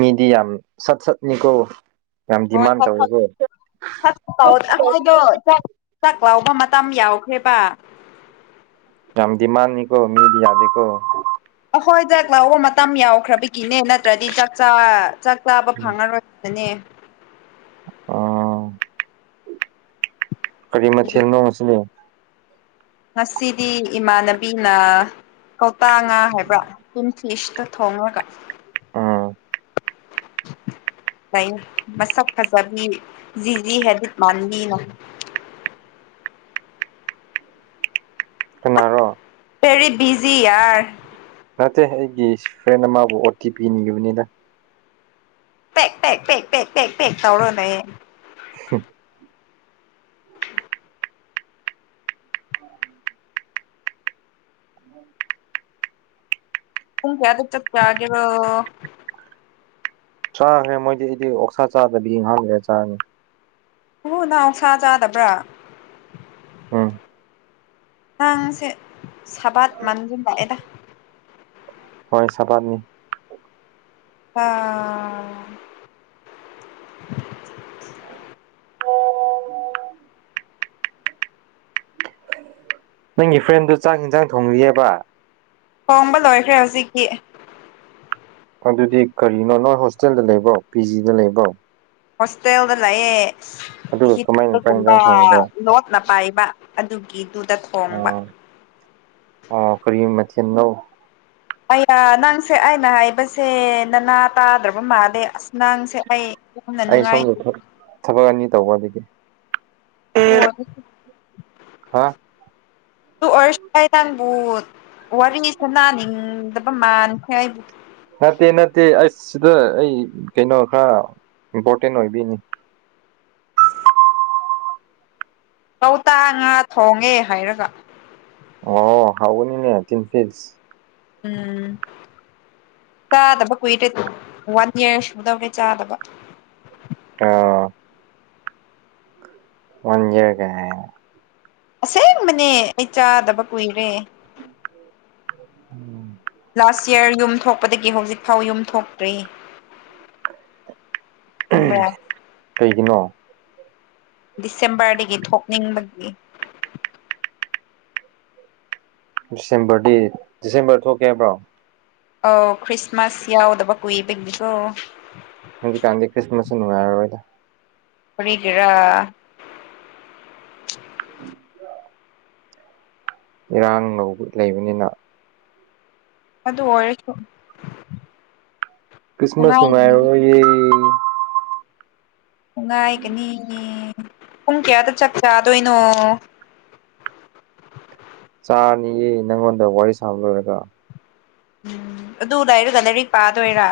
ꯃꯤꯗꯤ ꯌꯥꯝ ꯁꯠ ꯁꯠꯅꯤꯀꯣ ꯌꯥꯝ ꯍꯣꯏ ꯗꯤꯃꯥꯟ ꯍꯣꯢ ꯇꯧꯋꯤꯀꯣ ꯈꯔꯁꯨ ꯇꯧꯔ ꯑꯩꯈꯣꯏꯗꯣ ꯆꯥꯛ ꯆꯥꯛ ꯂꯥꯎꯕ ꯃꯇꯝ ꯌꯥꯎꯈ꯭ꯔꯦꯕ ꯌꯥꯝ ꯗꯤꯃꯥꯟꯅꯤꯀꯣ ꯃꯤꯗꯤ ꯌꯥꯗꯦꯀꯣ ꯑꯈꯣꯏ ꯆꯥꯛ ꯂꯧꯕ ꯃꯇꯝ ꯌꯥꯎꯈ꯭ꯔꯕꯒꯤꯅꯦ ꯅꯠꯇ꯭ꯔꯗꯤ ꯆꯥꯛ ꯆꯥ ꯆꯥꯛ ꯆꯥꯕ ꯐꯪꯉꯔꯣꯏ ꯃꯅꯤ [inaudible] ꯑꯣ ꯀꯔꯤ ꯑꯗꯨ ꯃꯊꯦꯜ ꯅꯣ ꯉꯁꯤꯗꯤ ꯉꯁꯤꯗꯤ ꯏꯃꯥꯟꯅꯕꯤꯅ ꯀꯧꯇꯥ ꯉꯥ ꯍꯥꯏꯕ꯭ꯔꯥ ꯐꯤꯁꯇ ꯊꯣꯡꯉꯒ ꯑꯣ ꯂꯩꯌꯦ ꯃꯁꯛ ꯐꯖꯕꯤ ꯖꯤꯖꯤ ꯍꯩꯐꯦꯠ ꯃꯥꯟꯕꯤ ꯀꯅꯥꯔꯣ ꯄꯦꯔꯤ ꯕꯤꯖꯤ ꯌꯔ ꯅꯠꯇꯦ ꯑꯩꯒꯤ ꯐ꯭ꯔꯦꯟ ꯑꯃꯕꯨ ꯑꯣ ꯇꯤ ꯄꯤ ꯅꯤꯕꯅꯤꯗ ꯄꯦꯛ ꯄꯦꯛ ꯄꯦꯛ ꯄꯦꯛ ꯄꯦꯛ ꯄꯦꯛ ꯇꯧꯔꯒ ꯂꯩꯌꯦ [unintelligible] ꯄꯨꯡ ꯀꯌꯥꯗ ꯆꯥꯛ ꯆꯒꯦꯔꯣ ꯆꯥꯈ꯭ꯔꯦ ꯃꯣꯏꯗꯤ ꯑꯩꯗꯤ ꯑꯣꯛꯁꯥ ꯆꯥꯗꯕꯤ ꯉꯥꯢꯍꯥꯛ ꯂꯩꯔꯒ ꯆꯥꯅꯤ ꯑꯣ ꯅꯪ ꯑꯣꯛꯁꯥ ꯆꯥꯗꯕ꯭ꯔꯥ ꯎꯝ ꯅꯪꯁꯦ ꯁꯕꯥꯠ ꯃꯥꯟꯒꯨꯝ ꯂꯥꯛꯑꯦꯗ ꯍꯣꯏ ꯁꯗꯅꯤ ꯑꯥ ꯅꯪꯒꯤ ꯐ꯭ꯔꯦꯟꯗꯨ ꯆꯥꯛ ꯌꯦꯟꯖꯥꯡ ꯊꯣꯡꯂꯤꯑꯦꯕ ꯊꯣꯡꯕ ꯂꯣꯏꯈ꯭ꯔꯦ ꯍꯧꯖꯤꯛꯇꯤ ꯑꯗꯨꯗꯤ ꯀꯔꯤꯅꯣ ꯅꯣꯏ ꯍꯣꯁꯇꯦꯜꯗ ꯂꯩꯕꯣ ꯄꯤ ꯖꯤꯗ ꯂꯩꯕꯣ ꯍꯣꯁꯇꯦꯜꯗ ꯂꯩꯌꯦ ꯑꯗꯨꯒ ꯍꯤꯞꯄ ꯀꯃꯥꯏꯅ ꯆꯥꯛ ꯒꯨꯝꯕ ꯌꯦꯟꯁꯥꯡ ꯊꯣꯡꯕ꯭ꯔꯣ ꯂꯣꯠꯅ ꯄꯥꯏꯕ ꯑꯗꯨꯒꯤꯗꯨꯗ ꯊꯣꯡꯕ ꯑꯣ ꯑꯣ ꯀꯔꯤ ꯃꯊꯦꯟ ꯅꯣ ꯑꯌꯥ ꯅꯪꯁꯦ ꯑꯩꯅ ꯍꯥꯏꯕꯁꯦ ꯅꯅꯥ ꯇꯥꯗ꯭ꯔꯕ ꯃꯥꯜꯂꯦ ꯑꯁ ꯅꯪꯁꯦ ꯑꯩ ꯌꯥꯝꯅ ꯑꯩ ꯁꯣꯝꯗ ꯅꯨꯡꯉꯥꯏꯇꯦ ꯊꯕꯛ ꯑꯅꯤ ꯇꯧꯕ ꯑꯗꯨꯒꯤ ꯇꯣꯛꯑꯣ ꯑꯗꯨꯗꯤ ꯍꯥ ꯑꯗꯨ ꯑꯣꯢꯔꯁꯨ ꯑꯩ ꯅꯪꯕꯨ ꯋꯥꯔꯤꯁꯥꯟꯅꯅꯤꯡꯗꯕ ꯃꯥꯥꯟꯈ꯭ꯔꯦ ꯑꯩ ꯅꯠꯇꯦ ꯅꯠꯇꯦ ꯑꯁ ꯁꯤꯗ ꯑꯩ ꯀꯩꯅꯣ ꯈꯔ ꯏꯝꯄꯣꯔꯇꯦꯟ ꯑꯣꯏꯕꯤꯅꯤ ꯀꯧꯇꯥ ꯉꯥ ꯊꯣꯡꯉꯦ ꯍꯥꯏꯔꯒ ꯑꯣ ꯍꯥꯎꯒꯅꯤꯅꯦ ꯇꯤꯟ ꯐꯤꯁ ꯎꯝ ꯆꯥꯗꯕ ꯀꯨꯏꯔꯦ ꯋꯥꯟ ꯏꯔ ꯁꯨꯗꯧꯔꯦ ꯆꯥꯗꯕ ꯑ [inaudible] ꯃꯟꯖꯔꯒ ꯑꯁꯦꯡꯕꯅꯦ ꯑꯩ ꯆꯥꯗꯕ ꯀꯨꯏꯔꯦ ꯎꯝ ꯂꯥꯁ ꯌꯔ ꯌꯨꯝ ꯊꯣꯛꯄꯗꯒꯤ ꯍꯧꯖꯤꯛꯐꯥꯎ ꯌꯨꯝ ꯊꯣꯛꯇ꯭ꯔꯤ ꯈꯪꯕ꯭ꯔꯥ ꯀꯩꯒꯤꯅꯣ ꯗꯤꯁꯦꯝꯕꯔꯗꯒꯤ ꯊꯣꯛꯅꯤꯡꯕꯒꯤ ꯗꯤꯁꯦꯝꯕꯔꯗꯤ ꯗꯤꯁꯦꯝꯕꯔ ꯊꯣꯛꯀꯦ ꯍꯥꯏꯕ꯭ꯔꯣ ꯑꯧ ꯈ꯭ꯔꯤꯁꯃꯥꯁ ꯌꯥꯎꯗꯕ ꯀꯨꯏꯕꯒꯤꯀꯣ ꯍꯧꯖꯤꯛ ꯀꯥꯟꯗꯤ ꯀ꯭ꯔꯤꯁꯃꯥꯁꯁꯨ ꯅꯨꯡꯉꯥꯢꯔꯔꯣꯢꯗ ꯀꯔꯤꯒꯤꯔꯥ [unintelligible] ꯏꯔꯥꯡ ꯂꯧꯕ ꯂꯩꯕꯅꯤꯅ ꯑꯗꯨ ꯑꯣꯏꯔꯁꯨ ꯀ꯭ꯔꯤꯁꯃꯁ ꯅꯨꯡꯉꯥꯏꯒꯅꯤ ꯅꯨꯡꯃꯥꯏꯔ ꯅꯨꯡꯉꯥꯏꯒꯅꯤ ꯄꯨꯡ ꯀꯌꯥꯗ ꯆꯥꯛ ꯆꯥꯗꯣꯏꯅꯣ ꯆꯥꯅꯤꯌꯦ ꯅꯪꯉꯣꯟꯗ ꯋꯥꯔꯤ ꯁꯥꯕ ꯂꯣꯏꯔꯒ ꯎꯝ ꯑꯗꯨꯗꯔꯒ ꯂꯩꯔꯤ ꯄꯥꯗꯣꯏꯔꯥ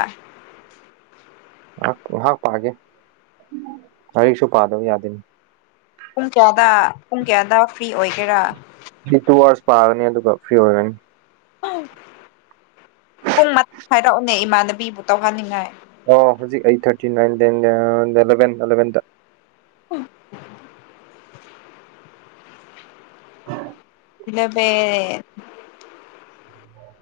ꯉꯥꯏꯍꯥꯛ ꯉꯥꯏꯍꯥꯛ ꯄꯥꯒꯦ ꯂꯥꯏꯔꯤꯛꯁꯨ ꯄꯥꯗꯕ ꯌꯥꯗꯦꯅꯤ ꯄꯨꯡ ꯀꯌꯥꯗ ꯄꯨꯡ ꯀꯌꯥꯗ ꯐ꯭ꯔꯤ ꯑꯣꯏꯒꯦꯔꯥ ꯁꯤ ꯇꯨ ꯑꯋꯥꯔꯁ ꯄꯥꯒꯅꯤ ꯑꯗꯨꯒ ꯐ꯭ꯔꯤ ꯑꯣꯏꯔꯅꯤ ꯄꯨꯡ ꯍꯥꯏꯔꯛꯑꯣꯅꯦ ꯏꯃꯥꯟꯅꯕꯤꯕꯨ ꯇꯧꯍꯟꯅꯤꯡꯉꯥꯏ ꯑꯣ ꯍꯧꯖꯤꯛ eight thirty nine ten eleven ꯑꯦꯂꯚꯦꯟꯗ ꯎ ꯏꯂꯕ ꯑꯣ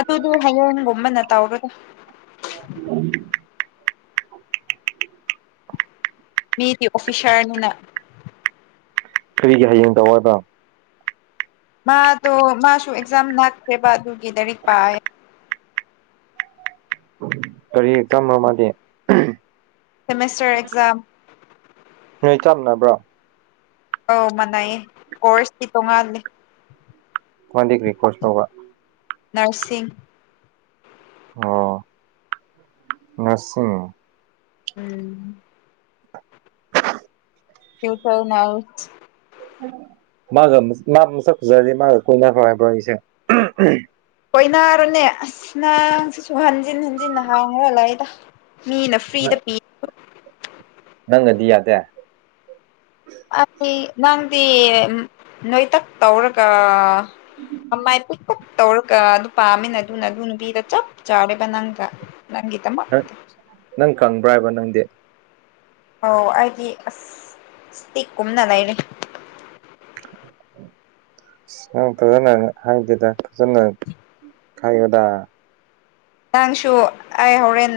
ꯑꯗꯨꯗꯤ ꯍꯌꯦꯡꯒꯨꯝꯕꯅ ꯇꯧꯔꯒ ꯎꯝ ꯃꯤꯗꯤ ꯑꯣꯐꯤꯁꯔꯅꯤꯅ ꯀꯔꯤꯒꯤ ꯍꯌꯦꯡ ꯇꯧꯏꯗ ꯃꯥꯗꯣ ꯃꯥꯁꯨ ꯑꯦꯛꯖꯥꯝ ꯅꯥꯛꯁꯦꯕ ꯑꯗꯨꯒꯤ ꯂꯥꯏꯏꯔꯤꯛ ꯄꯥꯏ ꯎꯝ ꯀꯔꯤ ꯇꯝ꯭ꯔ ꯃꯥꯗꯤꯦ ꯁꯦꯃꯦꯁꯇꯔ ꯑꯦꯛꯖꯝ ꯅꯣꯏ ꯆꯞꯃꯅꯕ꯭ꯔꯣ ꯑꯧ ꯃꯅꯥꯏꯌꯦ ꯀꯣꯔꯁꯇꯤ ꯇꯣꯡꯉꯥꯂꯦ ꯐꯣꯟꯗꯒꯤ ꯀ꯭ꯔꯤ ꯔꯦꯀꯣꯔꯠ ꯇꯧꯕ ꯅꯔꯁꯤꯁꯤꯡ ꯑꯣ ꯅꯔꯁꯤ ꯎꯝ ꯊ ꯇꯧꯅꯎ ꯃꯥꯒ ꯃꯥ ꯃ ꯆꯛꯖꯔꯗꯤ ꯃꯥꯒ ꯀꯨꯣꯏꯅ ꯐ꯭ꯔ ꯍꯥꯏꯕ꯭ꯔꯣ ꯑꯩꯁꯦ ꯀꯣꯏꯅꯔꯨꯅꯦ ꯑꯁ ꯅꯪ ꯁꯤꯁꯨ ꯍꯟꯖꯤꯟ ꯍꯟꯖꯤꯟ ꯍꯥꯡꯈ꯭ꯔ ꯂꯥꯛꯏꯗ ꯃꯤ ꯅ ꯐ꯭ꯔꯤꯗ ꯄꯤ ꯅꯪꯅꯗꯤ ꯌꯥꯗꯦ ꯑꯩ ꯅꯪꯗꯤ ꯅꯣꯏꯇꯛ ꯇꯧꯔꯒ ꯑꯝꯕꯥꯏ ꯇꯧꯔꯒ ꯑꯗꯨ ꯄꯥꯝꯃꯤꯅ ꯑꯗꯨꯅ ꯑꯗꯨ ꯅꯨꯄꯤꯗ ꯆꯞ ꯆꯥꯔꯦꯕ ꯅꯪꯗ ꯅꯪꯒꯤꯗꯃꯛ ꯅꯪ ꯅꯪ ꯀꯪꯕ꯭ꯔꯥ ꯍꯥꯏꯕ ꯅꯪꯗꯤ ꯑꯧ ꯑꯩꯗꯤ ꯑꯁ ꯏꯁꯇꯤꯛ ꯀꯨꯝꯅ ꯂꯩꯔꯤ [inaudible] ꯅꯪ ꯐꯖꯅ ꯍꯥꯏꯗꯦꯗ ꯐꯖꯅ ꯈꯥꯏꯌꯣꯗ ꯅꯪꯁꯨ ꯑꯩ ꯍꯣꯔꯦꯟ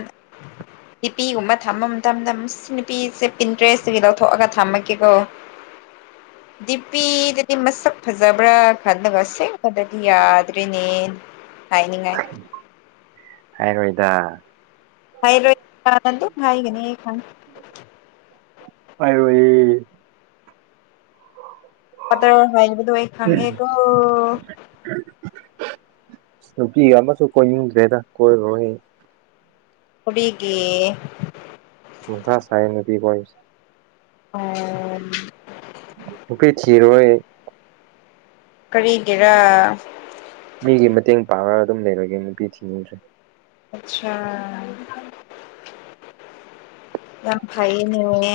ꯅꯨꯄꯤꯒꯨꯝꯕ ꯊꯝꯕ ꯃꯇꯝꯗ ꯅꯨꯄꯤꯁꯦ ꯄꯤꯟꯇ꯭ꯔꯦꯁꯇꯒꯤ ꯂꯧꯊꯣꯛꯑꯒ ꯊꯝꯃꯒꯦꯀꯣ [inaudible] ꯗꯤꯄꯤꯗꯗꯤ ꯃꯁꯛ ꯐꯖꯕ꯭ꯔꯥ ꯈꯜꯂꯒ ꯁꯦꯡꯕꯗꯗꯤ ꯌꯥꯗ꯭ꯔꯔꯤꯅꯦ ꯍꯥꯏꯅꯤꯉꯥꯏ ꯑꯣꯏꯣꯏꯗ ꯅ ꯍꯥꯏꯒꯅꯦ ꯈ ꯍꯥꯏ ꯑꯩ ꯑꯇ ꯍꯥꯏꯕꯗꯨ ꯑꯩ ꯎꯝ ꯈꯪꯉꯦꯀꯣ ꯅꯨꯄꯤ ꯑꯃꯁꯨ ꯀꯣꯏꯅꯤꯡꯗ꯭ꯔꯦꯗ ꯀꯣꯏꯔꯣꯏꯍ ꯀꯔꯤꯒꯤ ꯃ ꯊ ꯁꯥꯏ ꯅꯨꯄꯤ ꯀꯣꯏꯁ ꯑꯣꯝ ꯅꯨꯄꯤ ꯊꯤꯔꯣꯏ ꯑꯩ ꯀꯔꯤꯒꯤꯔꯥ ꯃꯤꯒꯤ ꯃꯇꯦꯡ ꯄꯥꯡꯔꯒ ꯑꯗꯨꯝ ꯂꯩꯔꯒꯦ ꯅꯨꯄꯤ ꯊꯤꯅꯤꯡꯗ꯭ꯔꯦ ꯑꯆꯥꯥ ꯌꯥꯝ ꯐꯥꯏꯌꯦꯅꯤꯅꯦ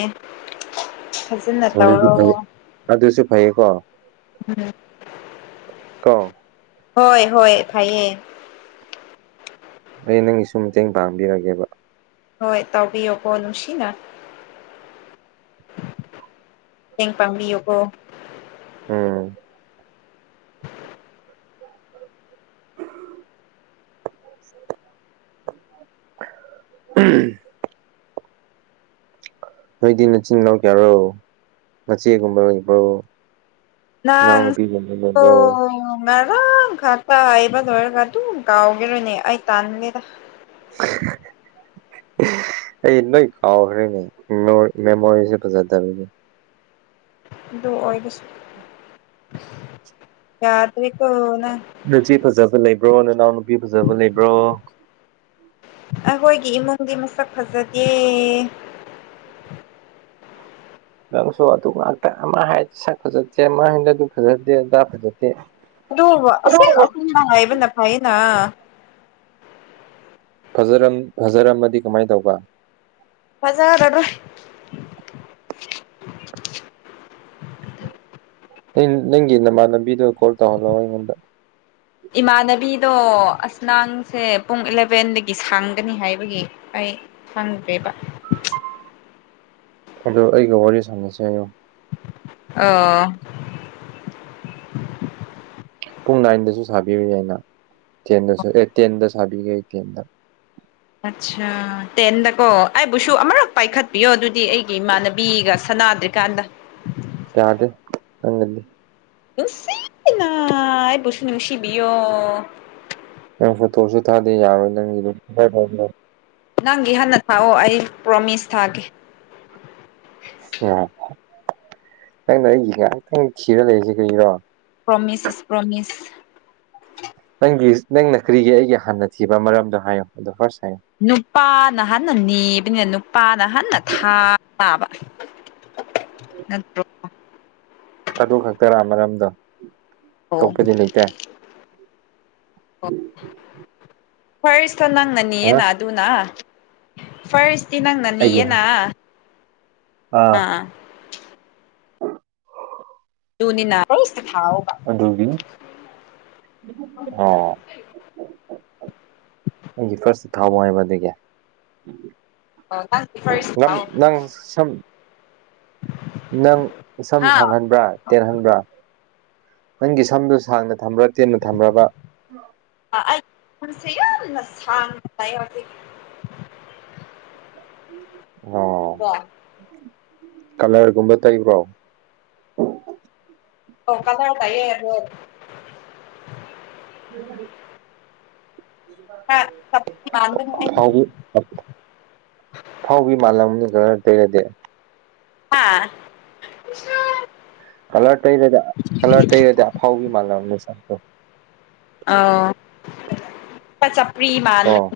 ꯑꯗꯨꯁꯨ ꯐꯩ ꯑꯗꯨꯁꯨ ꯐꯩꯀꯣ ꯎꯝ ꯀꯣ ꯍꯣꯏ ꯍꯣꯏ ꯐꯥꯏꯌꯦ ꯑꯩ ꯅꯪꯒꯤꯁꯨ ꯃꯇꯦꯡ ꯄꯥꯡꯕꯤꯔꯒꯦꯕ ꯍꯣꯏ ꯇꯧꯕꯕꯤꯌꯣꯀꯣ ꯅꯨꯡꯁꯤꯅ ꯃꯇꯦꯡ ꯄꯥꯡꯕꯤꯌꯨꯀꯣ ꯎꯝ ꯎꯝ ꯅꯣꯏꯗꯤ ꯅꯆꯤꯟ ꯏꯅꯥꯎ ꯀꯌꯥꯔꯣ ꯃꯆꯦꯒꯨꯝꯕ ꯂꯩꯕ꯭ꯔꯣ ꯅꯥꯡ ꯏꯅꯥꯎꯅꯨꯄꯤꯒꯨꯝꯕ ꯂꯩꯕ꯭ꯔꯣ ꯏ ꯉꯔꯥꯡ ꯈꯥ ꯇꯥꯏꯕ ꯂꯣꯏꯔꯒ ꯑꯗꯨ ꯀꯥꯎꯈꯤꯔꯣꯏꯅꯦ ꯑꯩ ꯇꯥꯟꯗꯦꯗ [inaudible] ꯑꯦ ꯅ ꯀꯥꯎ ꯍꯔꯦꯅꯦ ꯃꯦꯃꯣꯔꯤꯁꯦꯗꯅꯦ ꯒꯁ ꯆꯔ ꯇꯔꯤꯀꯅ ꯅꯆ ꯐꯖꯕ ꯂꯩꯕ꯭ꯔꯣ ꯅꯅꯥꯎ ꯅꯨꯄꯤ ꯐꯖꯕ ꯂꯩꯕ꯭ꯔꯣ ꯑꯩꯈꯣꯏꯒꯤ ꯏꯃꯨꯡꯗꯤ ꯃꯁꯛ ꯐꯖꯗꯦ ꯅꯪꯁꯨ ꯑꯗꯨ ꯉꯥꯛꯇ ꯑꯃ ꯁꯛ ꯐꯖꯗꯦ ꯑꯃ ꯍꯥꯏꯅ ꯑꯗꯨ ꯐꯖꯗꯦ ꯑꯗꯥ ꯐꯖꯦ ꯑꯗꯨ ꯑꯁ ꯑꯁꯦꯡꯅ ꯍꯥꯏꯕꯅ ꯐꯩꯅ ꯐꯖꯔꯝ ꯐꯖꯔꯝꯃꯗꯤ ꯀꯃꯥꯏꯅ ꯇꯧꯕ ꯐꯖꯗ꯭ꯔꯣ ꯅ ꯅꯪꯒꯤ ꯅꯃꯥꯟ ꯂꯝꯕꯤꯗꯣ ꯀꯣꯜ ꯇꯧꯍꯜꯂꯣ ꯑꯩꯉꯣꯟꯗ ꯏꯃꯥꯟꯅꯕꯤꯗꯣ ꯑꯁꯅꯥꯡꯁꯦ ꯄꯨꯡ ꯏꯂꯚꯦꯟꯗꯒꯤ ꯁꯥꯡꯒꯅꯤ ꯍꯥꯏꯕꯒꯤ ꯑꯩ ꯍꯪꯗꯦꯕ ꯑꯗꯨ ꯑꯩꯒ ꯋꯥꯔꯤ ꯁꯥꯟꯅꯁꯦ ꯍꯥꯏꯌꯨ ꯑ ꯄꯨꯡ ꯅꯥꯏꯟꯗꯁꯨ ꯁꯥꯕꯤꯌꯨꯏ ꯑꯩꯅ ꯇꯦꯟꯗꯁꯨ ꯑꯦ ꯇꯦꯟꯗ ꯁꯥꯕꯤꯒꯦ ꯑꯩ ꯇꯦꯟꯗ ꯑꯠꯆꯥ ꯇꯦꯟꯗꯀꯣ ꯑꯩꯕꯨꯁꯨ ꯑꯃꯔꯛ ꯄꯥꯏꯈꯠꯄꯤꯌꯣ ꯑꯗꯨꯗꯤ ꯑꯩꯒꯤ ꯏꯃꯥꯟꯅꯕꯤꯒ ꯁꯥꯟꯅꯥꯗ꯭ꯔꯤꯀꯥꯟꯗ ꯀꯌꯥꯗꯦꯪꯗꯤ ꯅꯨꯡꯁꯤ ꯑꯩꯕꯨꯁꯨ ꯅꯨꯡꯁꯤꯕꯤꯌꯣ ꯅꯪ ꯐꯣꯇꯣꯁꯨ ꯊꯥꯗꯦ ꯌꯥꯔꯣꯏ ꯅꯪꯒꯤꯝ ꯅꯪꯒꯤ ꯍꯥꯟꯟꯅ ꯊꯥꯛꯑꯣ ꯑꯩ ꯄ꯭ꯔꯣꯃꯤꯁ ꯊꯥꯒꯦ ꯎ ꯅꯪꯅ ꯑꯩꯒꯤ ꯉꯥꯏꯍꯥꯛꯇꯪ ꯂꯩꯔꯤꯁꯤ ꯀꯩꯒꯤꯔꯣ ꯄꯣꯃꯤꯁꯤꯁ ꯄ꯭ꯔꯣꯃꯤꯁ ꯅꯪꯒꯤ ꯅꯪꯅ ꯀꯔꯤꯒꯤ ꯑꯩꯒꯤ ꯍꯥꯟꯅ ꯊꯤꯕ ꯃꯔꯝꯗꯣ ꯍꯥꯏꯌꯣ ꯑꯗꯣ ꯐꯥꯔꯁ ꯍꯥꯏꯌꯣ ꯅꯨꯄꯥꯅ ꯍꯥꯟꯟꯅ ꯅꯤꯕꯅꯤꯅ ꯅꯨꯄꯥꯅ ꯍꯟꯅ ꯊꯥꯕ ꯅꯠꯇ꯭ꯔꯣ ꯑꯗꯨ ꯈꯛꯇꯔꯥ ꯃꯔꯝꯗ ꯑꯣ ꯐꯣꯏꯁꯇ ꯅꯪꯅꯅꯤꯌꯦꯅ ꯑꯗꯨꯅ ꯐꯔꯁ ꯅꯪ ꯅꯅꯤ ꯑꯩꯒꯤ ꯌꯦꯅꯥ ꯑꯥ ꯑ ꯑꯗꯨꯅꯤꯅꯕ ꯑꯣ ꯑꯩꯒꯤ ꯐꯥꯔꯁꯇ ꯊꯥꯎꯕ ꯍꯥꯏꯕ ꯑꯗꯨꯗꯒꯤ ꯑꯣ ꯅꯪꯒꯤ ꯐꯥꯔꯁ ꯅ ꯊꯥꯎ ꯅꯪ ꯁ ꯅꯪ ꯁꯝ ꯍꯥ ꯁꯥꯡꯍꯟꯕ꯭ꯔꯥ ꯇꯦꯟꯍꯟꯕ꯭ꯔꯥ ꯅꯪꯒꯤ ꯁꯝꯗꯨ ꯁꯥꯡꯅ ꯊꯝꯕ꯭ꯔꯥ ꯇꯦꯟꯅ ꯊꯝꯕ꯭ꯔꯕ ꯁꯦ ꯌꯥꯅ ꯁꯥꯡ ꯑꯣ ꯋꯥ ꯀꯂꯔꯒꯨꯝꯕ ꯇꯥꯏꯕ꯭ꯔꯣ ꯑꯣ ꯀꯗꯥ ꯇꯌꯦꯔꯦ [unintelligible] ꯈꯔ ꯃꯥꯟꯕꯅꯦ ꯑꯩꯗꯤ ꯐꯥꯎꯕꯤ ꯃꯥꯜꯂꯝꯅꯤ ꯈꯔ ꯇꯩꯔꯗꯤ ꯍꯥꯥ ꯀꯂꯔ ꯇꯩꯔꯗ ꯀꯂꯔ ꯇꯩꯔꯦꯗꯤ ꯑꯐꯥꯎꯕꯤ ꯃꯥꯒꯦꯅꯤ ꯁꯇ ꯑꯣ ꯆꯄ꯭ꯔꯤꯃ ꯑꯣ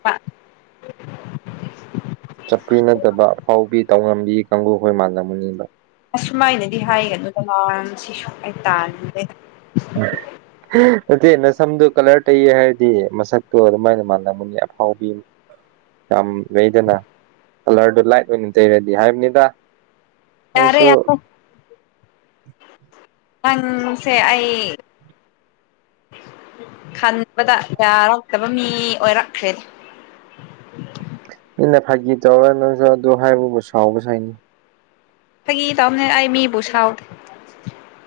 ꯆꯞꯄꯔꯤ ꯅꯠꯇꯕ ꯑꯐꯥꯎꯕꯤ ꯇꯧꯉꯝꯕꯤ ꯀꯥꯡꯕꯨꯈꯣꯏ ꯃꯥꯥꯟꯂꯝꯃꯨꯅꯤꯕ ꯑꯁꯨꯃꯥꯏꯅꯗꯤ ꯍꯥꯏꯒꯅꯨꯗ ꯃ ꯁꯤꯁꯨ ꯑꯩ ꯇꯥꯟꯅꯤꯡꯗꯦ [inaudible] ꯅꯠꯇꯦ ꯅ ꯁꯝꯗꯣ ꯀꯂꯔ ꯇꯩꯌꯦ ꯍꯥꯏꯔꯗꯤ ꯃꯁꯛꯇꯣ ꯑꯗꯨꯃꯥꯏꯅ ꯃꯥꯜꯂꯝꯒꯅꯤ ꯑꯐꯥꯎꯕꯤ ꯌꯥꯝ ꯂꯩꯗꯅ ꯀꯂꯔꯗꯨꯣ ꯂꯥꯏꯠ ꯑꯣꯏꯅ ꯇꯩꯔꯗꯤ ꯍꯥꯏꯕꯅꯤꯗ ꯌꯥꯔꯦ ꯅꯪꯁꯨ ꯌꯥꯔ ꯅꯪꯁꯦ ꯑꯩ ꯈꯟꯕꯗ ꯌꯥꯌꯥꯔꯛꯇꯕ ꯃꯤ ꯑꯣꯏꯔꯛꯈ꯭ꯔꯦ ꯃꯤꯅ ꯐꯥꯒꯤ ꯇꯧꯔ ꯅꯪꯁꯨ ꯑꯗꯨ ꯍꯥꯏꯕꯕꯨ ꯁꯥꯎꯕꯁꯨ ꯍꯥꯏꯅꯤ ꯐꯥꯒꯤ ꯇꯥꯎꯅꯦ ꯑꯩ ꯃꯤꯕꯨ ꯁꯥꯎꯗꯦ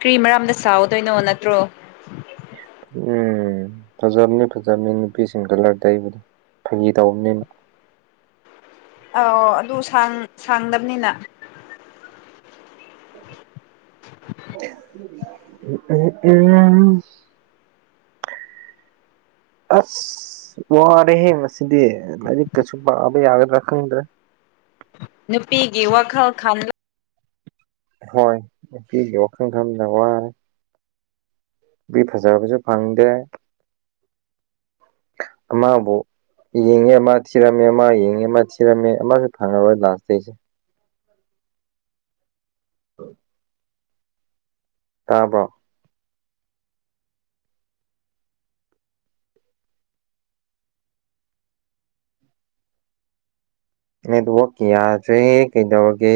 ꯀꯔꯤ ꯃꯔꯝꯗ ꯁꯥꯎꯗꯣꯏꯅꯣ ꯅꯠꯇ꯭ꯔꯣ ꯎꯝ ꯐꯖꯕꯅꯤ ꯐꯖꯕꯅꯤ ꯅꯨꯄꯤꯁꯤꯡꯗꯂꯔ ꯇꯩꯕꯗ ꯐꯩ ꯇꯧꯕꯅꯤꯅ ꯑ ꯑꯗꯨ ꯁꯥꯡꯗꯕꯅꯤꯅ ꯇꯇꯛ [inaudible] ꯎꯝ ꯎꯝ ꯇꯥꯗꯔꯦ [inaudible] ꯑꯁ ꯋꯥꯔꯦꯍꯦ ꯉꯁꯤꯗꯤ ꯂꯥꯏꯔꯤꯛ ꯀꯁꯨ ꯄꯥꯕ ꯌꯥꯒꯗ꯭ꯔꯥ ꯈꯪꯗ꯭ꯔꯥ ꯅꯨꯄꯤꯒꯤ ꯋꯥꯈꯜ ꯈꯜ ꯍꯣꯏ ꯅꯨꯄꯤꯒꯤ ꯋꯥꯈꯜ ꯈꯅ ꯋꯥ ꯃꯤ ꯐꯖꯕꯁꯨ ꯐꯪꯗꯦ ꯑꯃꯕꯨ ꯌꯦꯡꯉꯦ ꯑꯃ ꯊꯤꯔꯝꯃꯦ ꯑꯃ ꯌꯦꯡꯉꯦ ꯑꯃ ꯊꯤꯔꯝꯃꯦ ꯑꯃꯁꯨ ꯐꯪꯉꯔꯣꯏ ꯂꯥꯟꯁꯇꯩꯁꯦ [unintelligible] ꯇꯥꯕ꯭ꯔꯣ ꯅꯦꯠꯋꯛ ꯌꯥꯗ꯭ꯔꯦ ꯀꯩꯗꯧꯔꯒꯦ